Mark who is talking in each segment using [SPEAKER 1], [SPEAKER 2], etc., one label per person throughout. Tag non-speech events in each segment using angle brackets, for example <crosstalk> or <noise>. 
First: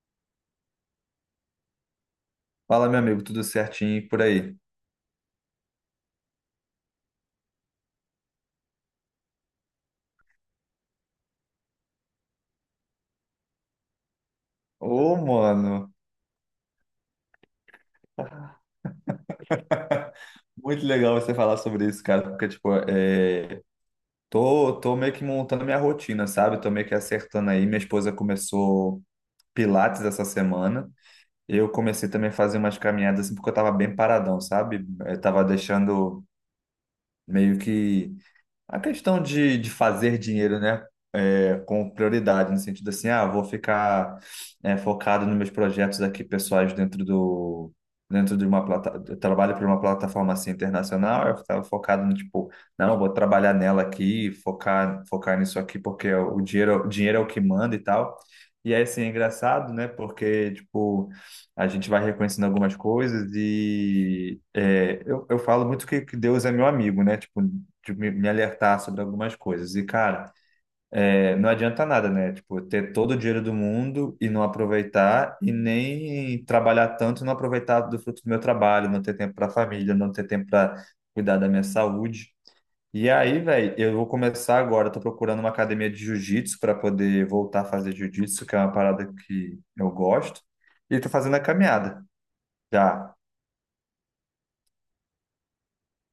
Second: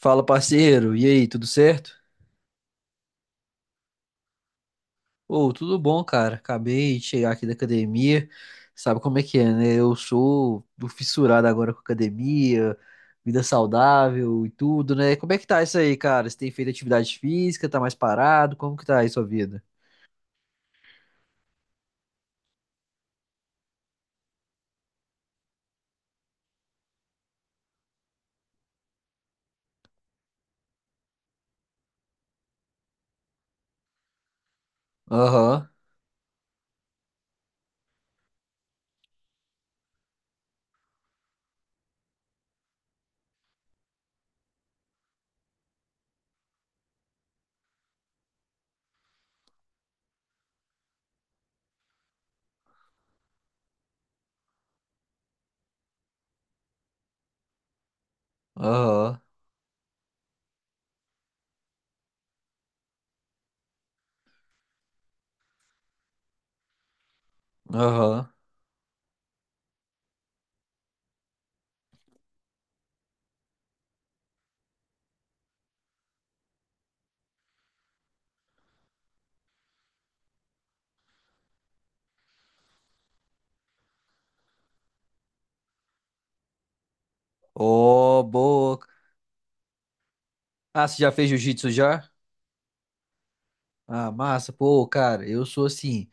[SPEAKER 1] Fala, parceiro. E aí, tudo certo?
[SPEAKER 2] Fala, meu amigo, tudo certinho e por aí?
[SPEAKER 1] Ô, tudo bom, cara. Acabei de chegar aqui da academia. Sabe como é que é, né? Eu sou do fissurado agora com academia, vida saudável e tudo,
[SPEAKER 2] Ô,
[SPEAKER 1] né? Como é que tá isso
[SPEAKER 2] mano,
[SPEAKER 1] aí, cara? Você tem feito atividade física? Tá mais parado? Como que tá aí sua vida?
[SPEAKER 2] <laughs> muito legal você falar sobre isso, cara, porque, tipo, tô meio que montando minha rotina, sabe? Tô meio que acertando aí. Minha esposa começou Pilates essa semana. Eu comecei também a fazer umas caminhadas, assim, porque eu tava bem paradão, sabe? Eu tava
[SPEAKER 1] Aham,
[SPEAKER 2] deixando meio que. A questão de fazer dinheiro, né? Com prioridade, no sentido assim, ah, vou ficar focado nos meus projetos aqui pessoais dentro de uma plataforma, eu trabalho para uma plataforma assim internacional, eu estava focado no tipo, não, vou trabalhar nela aqui, focar nisso aqui porque é o dinheiro é o que manda e tal. E aí, assim, é
[SPEAKER 1] aham,
[SPEAKER 2] engraçado, né? Porque, tipo, a gente vai reconhecendo algumas coisas e eu falo muito que Deus é meu amigo, né? Tipo, de me
[SPEAKER 1] aham.
[SPEAKER 2] alertar sobre algumas coisas. E, cara, não adianta nada, né? Tipo, ter todo o dinheiro do mundo e não aproveitar, e nem trabalhar tanto e não aproveitar do fruto do meu trabalho, não ter tempo para a família, não ter tempo para cuidar da minha saúde. E aí, velho, eu vou começar agora. Eu tô procurando uma academia de jiu-jitsu para poder voltar a fazer
[SPEAKER 1] Ô,
[SPEAKER 2] jiu-jitsu, que é uma
[SPEAKER 1] boa.
[SPEAKER 2] parada que eu gosto.
[SPEAKER 1] Ah,
[SPEAKER 2] E
[SPEAKER 1] você
[SPEAKER 2] tô
[SPEAKER 1] já fez
[SPEAKER 2] fazendo a
[SPEAKER 1] jiu-jitsu
[SPEAKER 2] caminhada.
[SPEAKER 1] já?
[SPEAKER 2] Já.
[SPEAKER 1] Ah, massa. Pô, cara, eu sou assim.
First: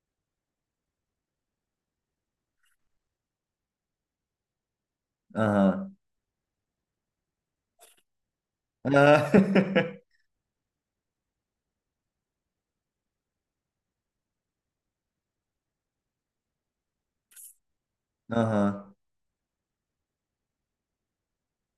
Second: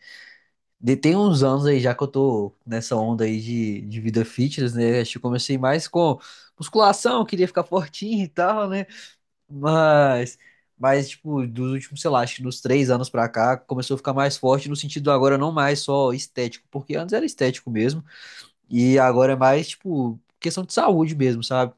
[SPEAKER 1] Tem uns anos aí já que eu tô nessa onda aí de vida fitness, né? Acho que eu comecei mais
[SPEAKER 2] Aham.
[SPEAKER 1] com musculação, queria ficar fortinho e tal, né?
[SPEAKER 2] Aham. <laughs>
[SPEAKER 1] Mas, mas tipo, dos últimos, sei lá, acho que dos três anos pra cá, começou a ficar mais forte no sentido agora não mais só estético, porque antes era estético mesmo,
[SPEAKER 2] Aham.
[SPEAKER 1] e agora é mais, tipo, questão de saúde mesmo, sabe?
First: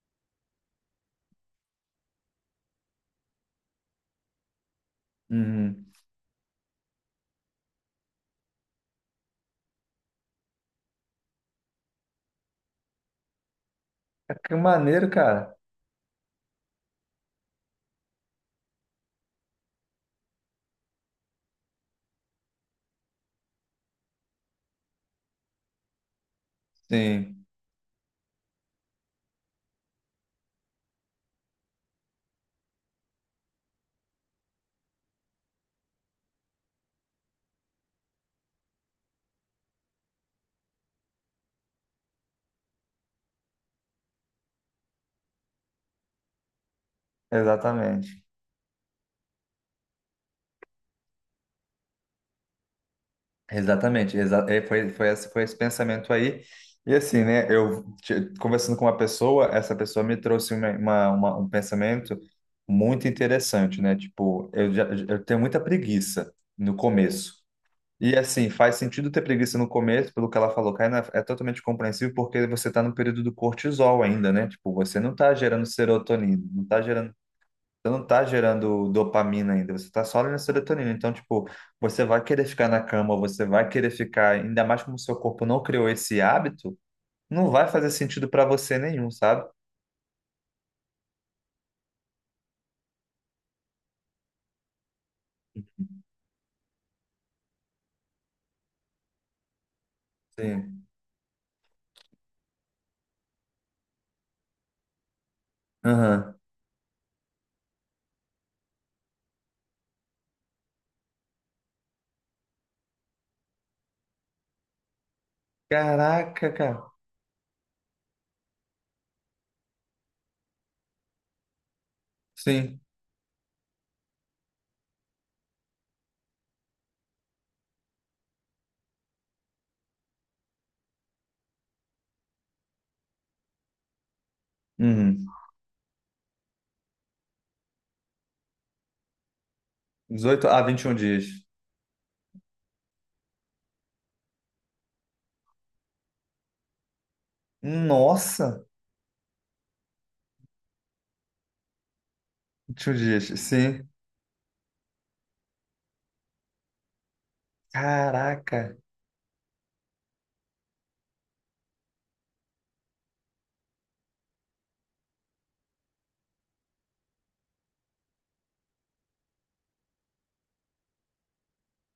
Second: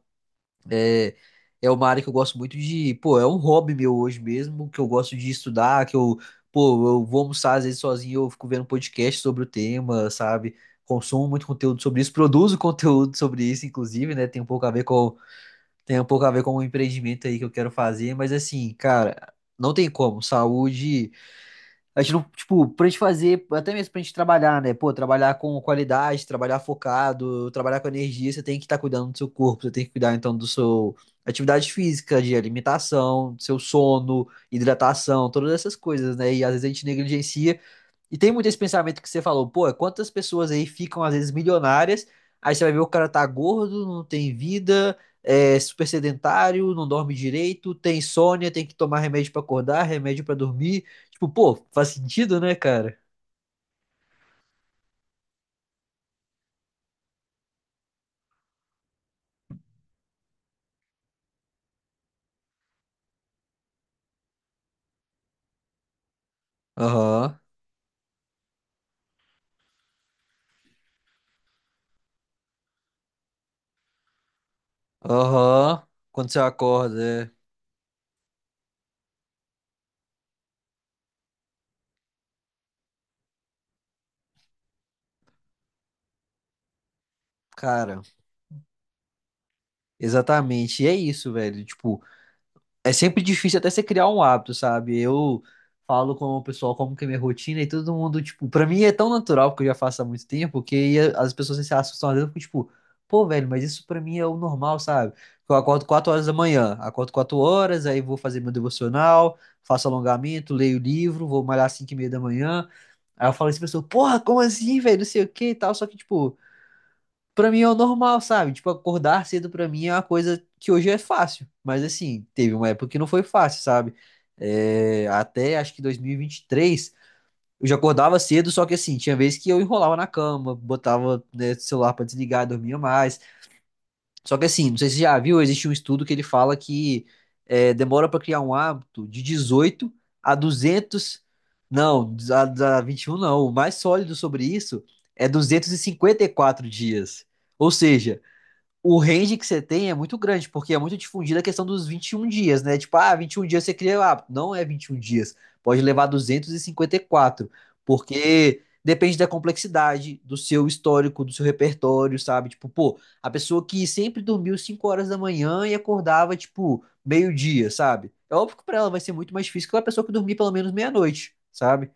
[SPEAKER 1] É, é uma área que eu gosto muito de. Pô, é um hobby meu hoje mesmo, que eu gosto de estudar,
[SPEAKER 2] Uhum.
[SPEAKER 1] que eu. Pô, eu vou almoçar às vezes sozinho, eu fico vendo podcast sobre o tema, sabe? Consumo muito conteúdo sobre isso, produzo <laughs> conteúdo sobre isso, inclusive, né?
[SPEAKER 2] É
[SPEAKER 1] Tem um
[SPEAKER 2] que
[SPEAKER 1] pouco a ver
[SPEAKER 2] maneiro,
[SPEAKER 1] com,
[SPEAKER 2] cara.
[SPEAKER 1] tem um pouco a ver com o empreendimento aí que eu quero fazer, mas assim, cara, não tem como. Saúde. A gente não, tipo, pra gente fazer, até mesmo pra gente trabalhar, né? Pô, trabalhar com qualidade, trabalhar
[SPEAKER 2] Sim.
[SPEAKER 1] focado, trabalhar com energia, você tem que estar cuidando do seu corpo, você tem que cuidar então do seu atividade física, de alimentação, do seu sono, hidratação, todas essas coisas, né? E às vezes a gente negligencia e tem muito esse pensamento que você falou, pô, quantas pessoas aí ficam às vezes milionárias, aí você vai ver o cara tá gordo, não tem vida, é super sedentário, não dorme direito, tem
[SPEAKER 2] Exatamente,
[SPEAKER 1] insônia, tem que tomar remédio pra acordar, remédio pra dormir. Tipo, pô, faz sentido, né, cara?
[SPEAKER 2] exatamente, exa é, foi, foi esse pensamento aí, e assim, né, conversando com uma pessoa, essa pessoa me trouxe um pensamento muito interessante, né, tipo, eu, já, eu tenho muita preguiça no começo,
[SPEAKER 1] Aham,
[SPEAKER 2] e assim, faz sentido ter preguiça no começo, pelo que ela falou, Kaina, é totalmente compreensível, porque você está no período do cortisol ainda, né, tipo, você não está gerando
[SPEAKER 1] aham. Quando você
[SPEAKER 2] serotonina, não está
[SPEAKER 1] acorda,
[SPEAKER 2] gerando.
[SPEAKER 1] é.
[SPEAKER 2] Você não tá gerando dopamina ainda, você tá só na serotonina. Então, tipo, você vai querer ficar na cama, você vai querer ficar, ainda mais como o seu corpo não criou esse hábito, não vai fazer
[SPEAKER 1] Cara,
[SPEAKER 2] sentido pra você nenhum, sabe?
[SPEAKER 1] exatamente. E é isso, velho. Tipo, é sempre difícil até você criar um hábito, sabe? Eu falo com o pessoal como que é minha rotina e todo mundo, tipo, pra mim é tão natural, porque eu já faço há muito tempo,
[SPEAKER 2] Sim.
[SPEAKER 1] que as pessoas se assustam às vezes, eu fico tipo, pô, velho, mas isso pra mim é o normal, sabe? Eu acordo 4 horas da
[SPEAKER 2] Aham.
[SPEAKER 1] manhã, acordo 4 horas, aí vou fazer meu devocional, faço alongamento, leio livro, vou malhar às 5 e meia da manhã. Aí eu falo assim pra pessoa, porra, como assim, velho? Não sei o que e tal, só que, tipo.
[SPEAKER 2] Caraca, cara.
[SPEAKER 1] Pra mim é o normal, sabe? Tipo, acordar cedo pra mim é uma coisa que hoje é fácil. Mas assim, teve uma
[SPEAKER 2] Sim.
[SPEAKER 1] época que não foi fácil, sabe? É, até acho que dois mil e vinte e três eu já acordava cedo, só que assim, tinha vezes que eu enrolava na cama, botava, né, o celular pra desligar, dormia mais. Só que assim, não sei se você já
[SPEAKER 2] Uhum.
[SPEAKER 1] viu, existe um estudo que ele fala que é, demora pra criar um hábito de 18 a
[SPEAKER 2] 18 a 21
[SPEAKER 1] 200
[SPEAKER 2] dias.
[SPEAKER 1] não, a 21 não. O mais sólido sobre isso é duzentos e cinquenta e quatro dias. Ou seja,
[SPEAKER 2] Nossa,
[SPEAKER 1] o range que você tem é muito grande, porque é muito difundida a questão dos 21 dias, né?
[SPEAKER 2] 21
[SPEAKER 1] Tipo, ah,
[SPEAKER 2] dias.
[SPEAKER 1] 21 dias você
[SPEAKER 2] Sim.
[SPEAKER 1] cria o hábito. Não é 21 dias. Pode levar duzentos e cinquenta e quatro,
[SPEAKER 2] Caraca.
[SPEAKER 1] porque depende da complexidade, do seu histórico, do seu repertório, sabe? Tipo, pô, a pessoa que sempre dormiu 5 horas da manhã e acordava, tipo, meio-dia, sabe? É óbvio que pra ela vai ser muito mais difícil que a pessoa que dormir pelo menos meia-noite, sabe?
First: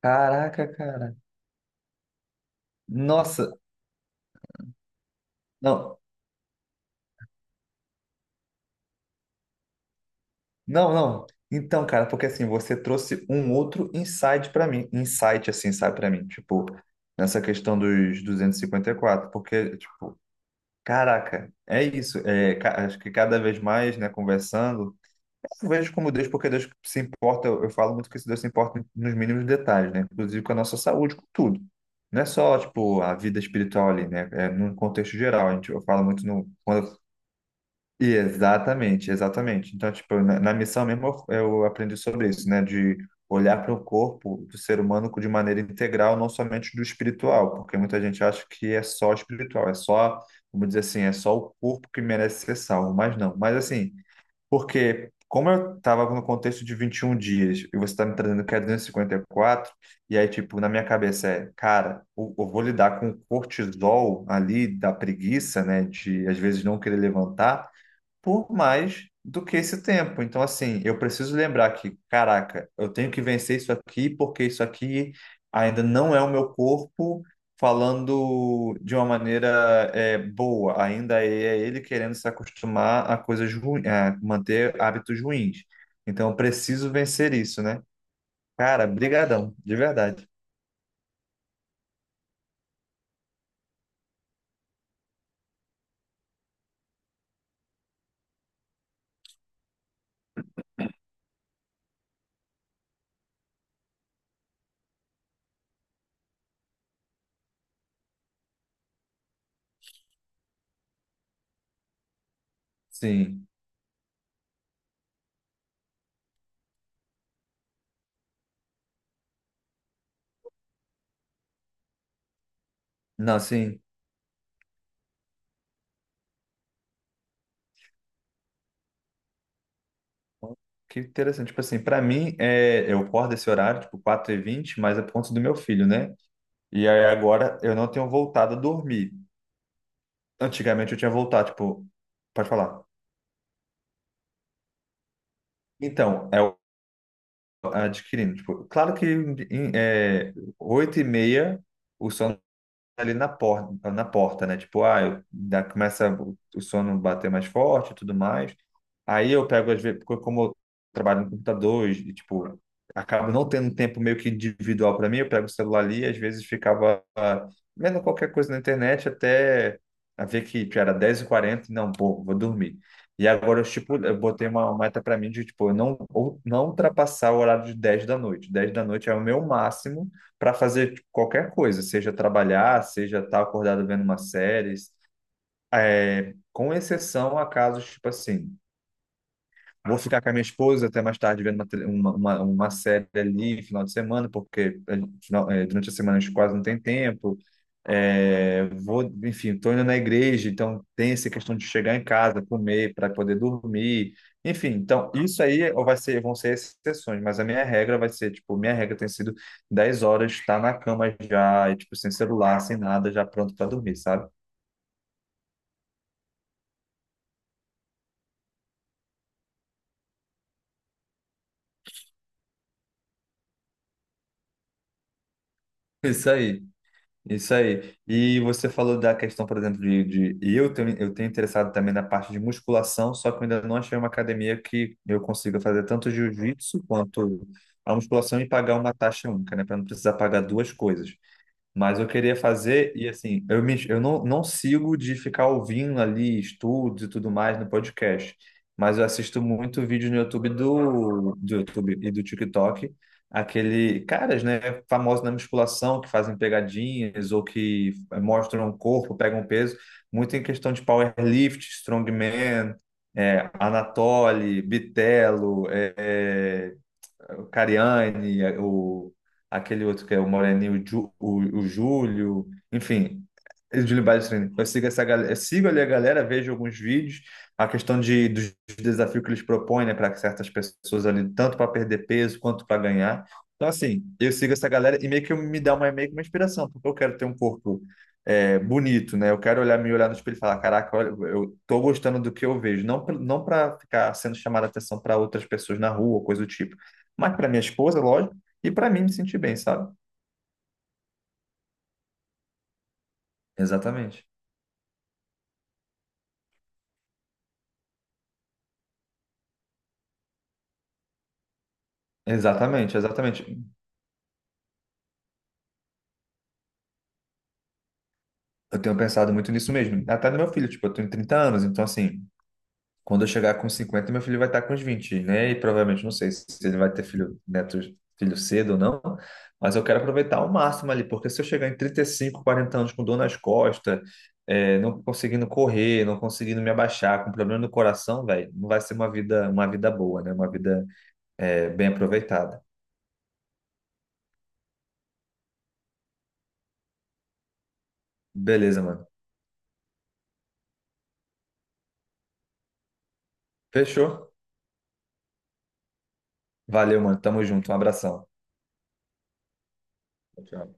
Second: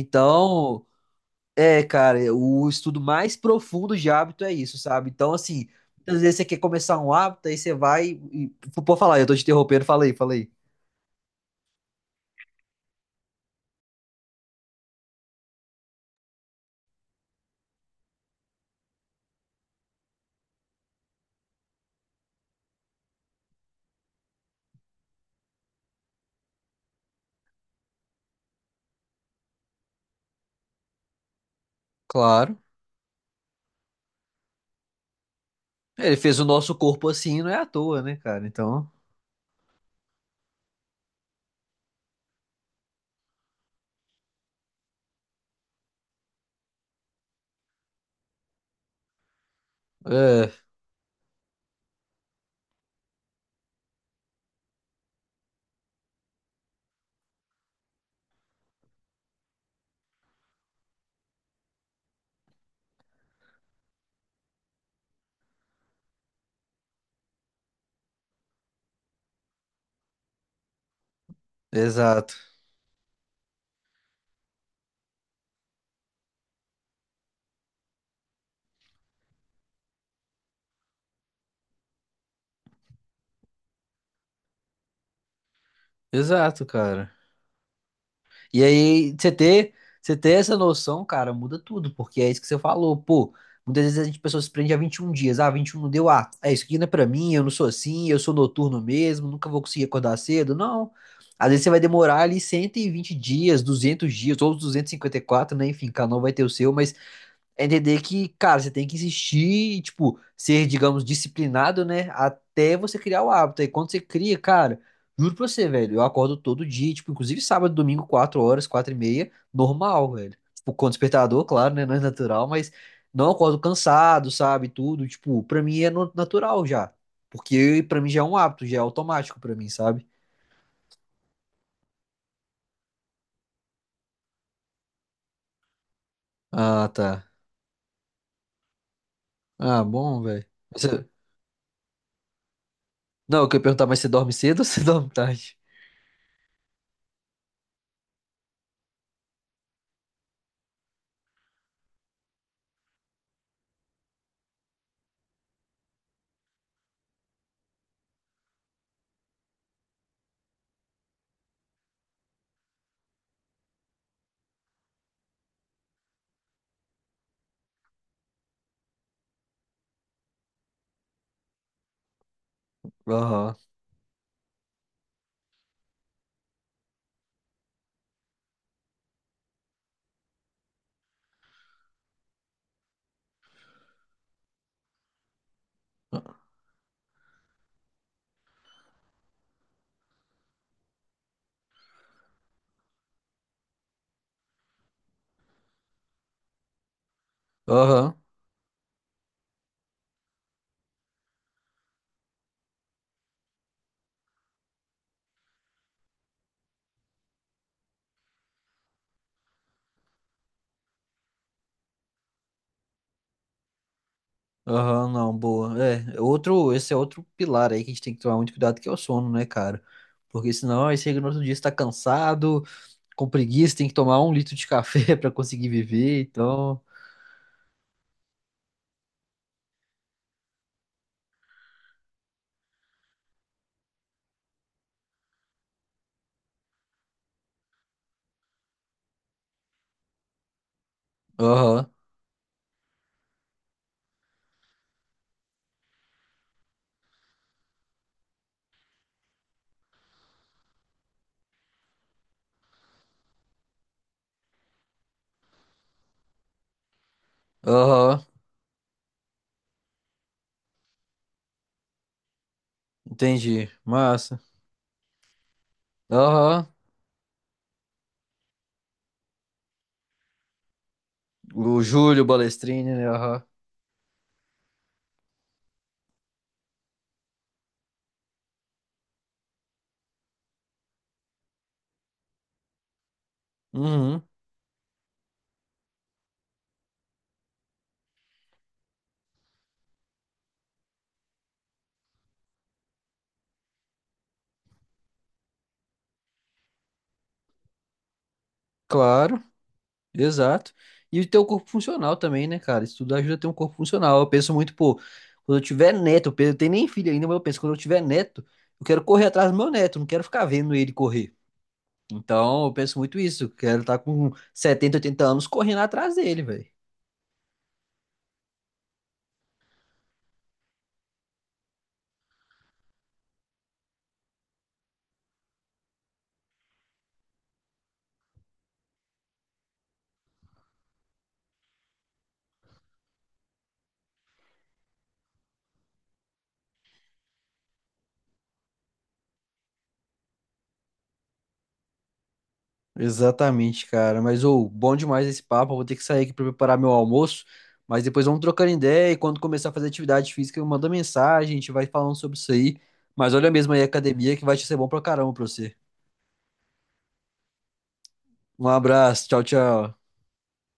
[SPEAKER 2] Caraca, cara.
[SPEAKER 1] É, cara, é, o estudo mais
[SPEAKER 2] Nossa.
[SPEAKER 1] profundo de hábito é isso, sabe? Então, assim,
[SPEAKER 2] Não.
[SPEAKER 1] muitas vezes você quer começar um hábito, aí você vai e... Pô, falar, eu tô te interrompendo, falei, falei.
[SPEAKER 2] Não, não. Então, cara, porque assim, você trouxe um outro insight pra mim, insight assim, sabe, pra mim, tipo, nessa questão dos duzentos e cinquenta e quatro, porque tipo, caraca, é isso, acho que cada vez mais, né, conversando, eu vejo como Deus, porque Deus se importa, eu falo muito que esse Deus se importa nos mínimos detalhes, né, inclusive com a nossa saúde, com tudo. Não é só,
[SPEAKER 1] Claro.
[SPEAKER 2] tipo, a vida espiritual ali, né, é num contexto geral, a gente, eu falo
[SPEAKER 1] Ele
[SPEAKER 2] muito
[SPEAKER 1] fez o
[SPEAKER 2] no,
[SPEAKER 1] nosso
[SPEAKER 2] quando.
[SPEAKER 1] corpo assim, não é à toa, né, cara? Então,
[SPEAKER 2] Exatamente, exatamente. Então, tipo, na missão mesmo eu aprendi sobre isso, né? De olhar para o corpo do ser humano de maneira integral, não somente do espiritual, porque muita gente acha que é só espiritual, é só,
[SPEAKER 1] é,
[SPEAKER 2] vamos dizer assim, é só o corpo que merece ser salvo, mas não. Mas assim, porque como eu estava no contexto de 21 dias e você está me trazendo que é 254, e cinquenta e quatro, e aí, tipo, na minha cabeça cara, eu vou lidar com o cortisol ali da preguiça, né? De às vezes não querer levantar por mais do que esse tempo. Então, assim, eu preciso lembrar que,
[SPEAKER 1] exato.
[SPEAKER 2] caraca, eu tenho que vencer isso aqui, porque isso aqui ainda não é o meu corpo falando de uma maneira boa. Ainda é ele querendo se acostumar a coisas ruins, a manter hábitos ruins. Então, eu
[SPEAKER 1] Exato,
[SPEAKER 2] preciso
[SPEAKER 1] cara.
[SPEAKER 2] vencer isso, né?
[SPEAKER 1] E
[SPEAKER 2] Cara,
[SPEAKER 1] aí,
[SPEAKER 2] brigadão, de
[SPEAKER 1] você
[SPEAKER 2] verdade.
[SPEAKER 1] ter essa noção, cara, muda tudo, porque é isso que você falou, pô. Muitas vezes a gente, pessoa se prende a 21 dias. Ah, 21 não deu, ah, é isso aqui não é pra mim, eu não sou assim, eu sou noturno mesmo, nunca vou conseguir acordar cedo. Não. Às vezes você vai demorar ali 120 dias, 200 dias, ou os 254 né? Enfim, cada um vai ter o seu, mas é entender que, cara, você tem que insistir e, tipo, ser, digamos, disciplinado, né? Até você criar o
[SPEAKER 2] Sim.
[SPEAKER 1] hábito. E quando você cria, cara, juro pra você, velho, eu acordo todo dia, tipo, inclusive sábado, domingo, 4 horas, 4 e meia, normal, velho. Tipo, com despertador, claro, né? Não é natural, mas não
[SPEAKER 2] Não,
[SPEAKER 1] acordo
[SPEAKER 2] sim.
[SPEAKER 1] cansado, sabe? Tudo, tipo, pra mim é natural já. Porque pra mim já é um hábito, já é automático pra mim, sabe?
[SPEAKER 2] Que interessante. Tipo assim, pra mim, eu acordo esse horário, tipo 4:20, mas é por conta do meu filho, né? E
[SPEAKER 1] Ah,
[SPEAKER 2] aí
[SPEAKER 1] tá.
[SPEAKER 2] agora eu não tenho voltado a dormir.
[SPEAKER 1] Ah, bom, velho.
[SPEAKER 2] Antigamente eu
[SPEAKER 1] Você-
[SPEAKER 2] tinha voltado, tipo, pode falar.
[SPEAKER 1] Não, eu queria perguntar, mas você dorme cedo ou você <laughs> dorme tarde?
[SPEAKER 2] Então, adquirindo, tipo, claro que em, 8:30 o sono ali na porta, né? Tipo, ah, começa o sono bater mais forte e tudo mais. Aí eu pego, às vezes, porque como eu trabalho no computador e, tipo, acabo não tendo um tempo meio que individual para mim, eu pego o celular ali e às vezes ficava vendo qualquer coisa na internet até a ver que tipo, era 10:40 e não, pô, vou dormir. E
[SPEAKER 1] Aham.
[SPEAKER 2] agora eu, tipo, eu botei uma meta para mim de, tipo, eu não, ou- não ultrapassar o horário de 10 da noite. 10 da noite é o meu máximo para fazer tipo, qualquer coisa, seja trabalhar, seja estar acordado vendo uma série, com exceção a casos tipo assim. Vou ficar com a minha esposa até mais tarde vendo uma, tele- uma série ali, final de semana, porque durante a semana a gente quase não tem tempo.
[SPEAKER 1] Aham.
[SPEAKER 2] Enfim, estou indo na igreja, então tem essa questão de chegar em casa, comer para poder dormir. Enfim, então isso aí vai ser, vão ser exceções, mas a minha regra vai ser, tipo, minha regra tem sido 10 horas, estar na cama já, e, tipo, sem celular, sem nada, já pronto para dormir, sabe?
[SPEAKER 1] Aham, não, boa. É, outro, esse é outro pilar aí que a gente tem que tomar muito cuidado, que é o sono, né, cara? Porque senão aí chega no outro dia, você tá cansado, com preguiça, tem que tomar um litro de café <laughs> pra conseguir viver,
[SPEAKER 2] Isso aí.
[SPEAKER 1] então...
[SPEAKER 2] Isso aí. E você falou da questão, por exemplo, de eu tenho interessado também na parte de musculação, só que eu ainda não achei uma academia que eu consiga fazer tanto jiu-jitsu quanto a musculação e pagar uma taxa única, né? Para não precisar pagar duas coisas.
[SPEAKER 1] Aham,
[SPEAKER 2] Mas eu queria fazer, e assim, eu não sigo de ficar ouvindo ali estudos e tudo mais no podcast, mas eu assisto muito vídeo no YouTube do YouTube e do TikTok, aquele caras, né, famosos na musculação, que fazem pegadinhas ou que
[SPEAKER 1] aham,
[SPEAKER 2] mostram o corpo, pegam peso, muito em questão de powerlift, strongman,
[SPEAKER 1] entendi. Massa.
[SPEAKER 2] Anatoly, Bitelo,
[SPEAKER 1] Aham,
[SPEAKER 2] o Cariani, aquele outro que é o Moreninho, o
[SPEAKER 1] o Júlio
[SPEAKER 2] Júlio,
[SPEAKER 1] Balestrini, né,
[SPEAKER 2] enfim,
[SPEAKER 1] aham.
[SPEAKER 2] o Júlio Balestrini. Eu sigo ali a galera, vejo alguns vídeos, a questão dos desafios que eles propõem, né, para certas pessoas ali, tanto para perder peso quanto para ganhar. Então, assim,
[SPEAKER 1] Uhum,
[SPEAKER 2] eu sigo essa galera e meio que me dá uma, meio que uma inspiração, porque eu quero ter um corpo bonito, né? Eu quero olhar, me olhar no espelho e falar, caraca, olha, eu tô gostando do que eu vejo. Não, não para ficar sendo chamada atenção para outras pessoas na rua, coisa do tipo, mas para minha esposa, lógico, e para mim me sentir
[SPEAKER 1] claro.
[SPEAKER 2] bem, sabe?
[SPEAKER 1] Exato. E ter o corpo funcional também, né, cara? Isso tudo ajuda a ter um corpo funcional.
[SPEAKER 2] Exatamente.
[SPEAKER 1] Eu penso muito, pô, quando eu tiver neto, eu tenho nem filho ainda, mas eu penso, quando eu tiver neto, eu quero correr atrás do meu neto, eu não quero ficar vendo ele correr. Então, eu
[SPEAKER 2] Exatamente,
[SPEAKER 1] penso muito
[SPEAKER 2] exatamente.
[SPEAKER 1] isso. eu Quero estar com 70 80 anos correndo atrás dele, velho.
[SPEAKER 2] Eu tenho pensado muito nisso mesmo. Até no meu filho, tipo, eu tenho 30 anos, então assim, quando eu chegar com 50, meu filho vai estar com uns 20, né? E provavelmente, não sei se ele vai ter filho, neto, filho cedo ou não, mas eu quero aproveitar ao máximo ali, porque se eu chegar em 35, 40 anos com dor nas costas, não conseguindo correr, não conseguindo me abaixar, com problema no coração, velho, não vai ser uma vida boa, né? Uma vida, bem aproveitada.
[SPEAKER 1] Exatamente, cara. Mas, ô, bom demais esse papo. Eu vou ter que sair aqui pra preparar meu almoço. Mas depois vamos trocando
[SPEAKER 2] Beleza, mano.
[SPEAKER 1] ideia e quando começar a fazer atividade física, eu mando mensagem, a gente vai falando sobre isso aí. Mas olha mesmo aí a
[SPEAKER 2] Fechou.
[SPEAKER 1] academia que vai te ser bom pra caramba pra você.
[SPEAKER 2] Valeu, mano. Tamo junto. Um abração.
[SPEAKER 1] Um abraço, tchau, tchau.
[SPEAKER 2] Tchau.